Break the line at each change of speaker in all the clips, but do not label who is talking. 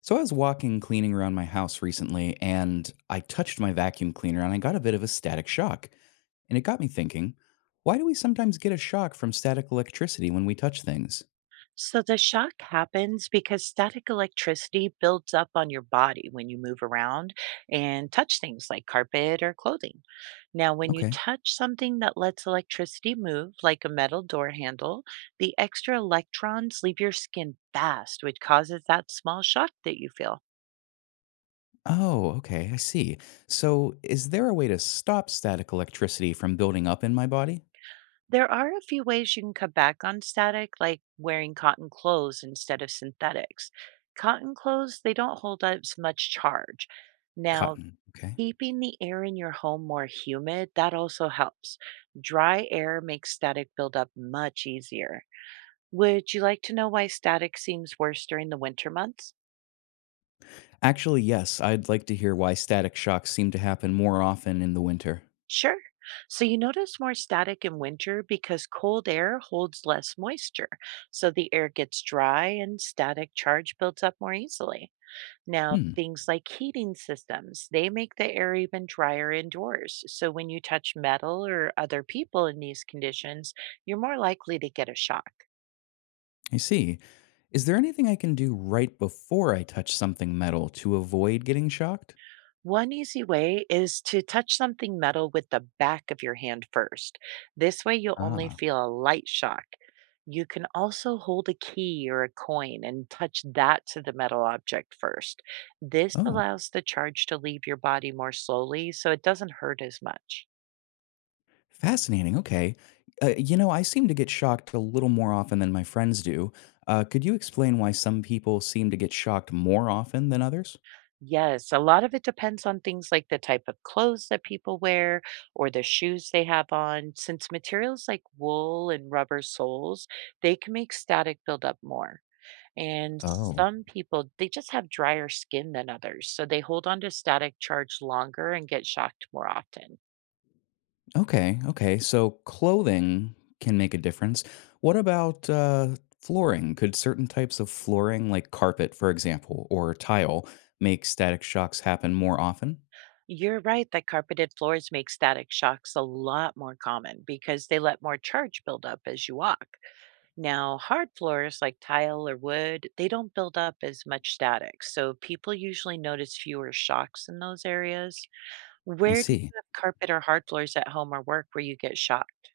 So I was walking cleaning around my house recently and I touched my vacuum cleaner and I got a bit of a static shock. And it got me thinking, why do we sometimes get a shock from static electricity when we touch things?
So the shock happens because static electricity builds up on your body when you move around and touch things like carpet or clothing. Now, when you
Okay.
touch something that lets electricity move, like a metal door handle, the extra electrons leave your skin fast, which causes that small shock that you feel.
Oh, okay, I see. So is there a way to stop static electricity from building up in my body?
There are a few ways you can cut back on static, like wearing cotton clothes instead of synthetics. Cotton clothes, they don't hold up as much charge. Now,
Cotton. Okay.
keeping the air in your home more humid, that also helps. Dry air makes static buildup much easier. Would you like to know why static seems worse during the winter months?
Actually, yes, I'd like to hear why static shocks seem to happen more often in the winter.
Sure. So you notice more static in winter because cold air holds less moisture. So the air gets dry and static charge builds up more easily. Now,
Hmm.
things like heating systems, they make the air even drier indoors. So when you touch metal or other people in these conditions, you're more likely to get a shock.
I see. Is there anything I can do right before I touch something metal to avoid getting shocked?
One easy way is to touch something metal with the back of your hand first. This way, you'll only
Ah,
feel a light shock. You can also hold a key or a coin and touch that to the metal object first. This
oh,
allows the charge to leave your body more slowly, so it doesn't hurt as much.
fascinating. Okay. I seem to get shocked a little more often than my friends do. Could you explain why some people seem to get shocked more often than others?
Yes, a lot of it depends on things like the type of clothes that people wear or the shoes they have on. Since materials like wool and rubber soles, they can make static build up more. And
Oh,
some people, they just have drier skin than others, so they hold on to static charge longer and get shocked more often.
okay. Okay. So clothing can make a difference. What about flooring? Could certain types of flooring, like carpet, for example, or tile, make static shocks happen more often?
You're right that carpeted floors make static shocks a lot more common because they let more charge build up as you walk. Now, hard floors like tile or wood, they don't build up as much static, so people usually notice fewer shocks in those areas.
I
Where do you
see.
have carpet or hard floors at home or work where you get shocked?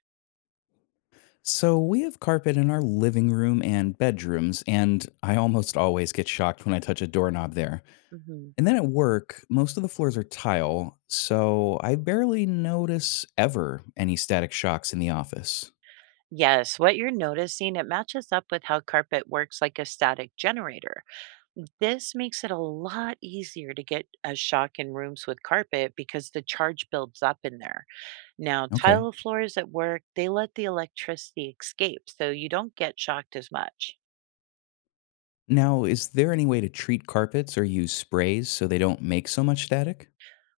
So we have carpet in our living room and bedrooms, and I almost always get shocked when I touch a doorknob there.
Hmm.
And then at work, most of the floors are tile, so I barely notice ever any static shocks in the office.
Yes, what you're noticing, it matches up with how carpet works like a static generator. This makes it a lot easier to get a shock in rooms with carpet because the charge builds up in there. Now,
Okay.
tile floors at work, they let the electricity escape, so you don't get shocked as much.
Now, is there any way to treat carpets or use sprays so they don't make so much static?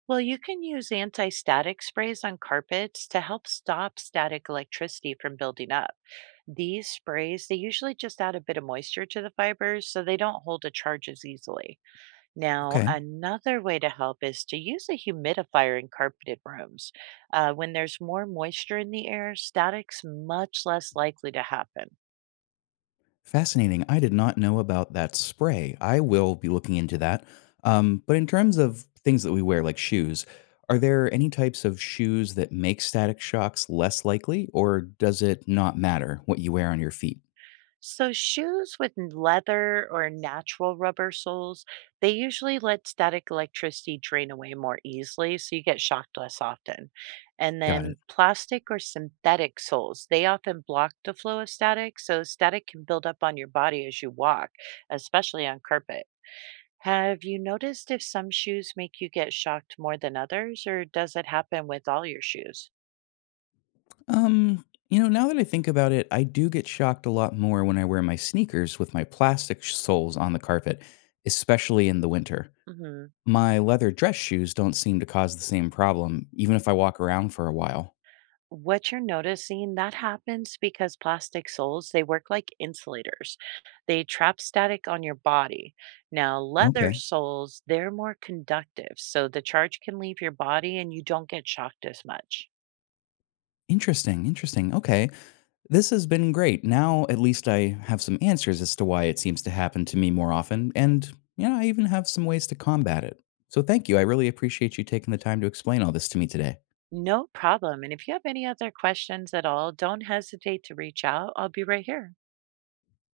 Well, you can use anti static sprays on carpets to help stop static electricity from building up. These sprays, they usually just add a bit of moisture to the fibers so they don't hold a charge as easily. Now,
Okay.
another way to help is to use a humidifier in carpeted rooms. When there's more moisture in the air, static's much less likely to happen.
Fascinating. I did not know about that spray. I will be looking into that. But in terms of things that we wear, like shoes, are there any types of shoes that make static shocks less likely, or does it not matter what you wear on your feet?
So, shoes with leather or natural rubber soles, they usually let static electricity drain away more easily, so you get shocked less often. And
Got
then
it.
plastic or synthetic soles, they often block the flow of static, so static can build up on your body as you walk, especially on carpet. Have you noticed if some shoes make you get shocked more than others, or does it happen with all your shoes?
Now that I think about it, I do get shocked a lot more when I wear my sneakers with my plastic soles on the carpet, especially in the winter.
Hmm.
My leather dress shoes don't seem to cause the same problem, even if I walk around for a while.
What you're noticing, that happens because plastic soles, they work like insulators. They trap static on your body. Now, leather
Okay.
soles, they're more conductive, so the charge can leave your body and you don't get shocked as much.
Interesting, interesting. Okay. This has been great. Now at least I have some answers as to why it seems to happen to me more often. And, I even have some ways to combat it. So thank you. I really appreciate you taking the time to explain all this to me today.
No problem. And if you have any other questions at all, don't hesitate to reach out. I'll be right here.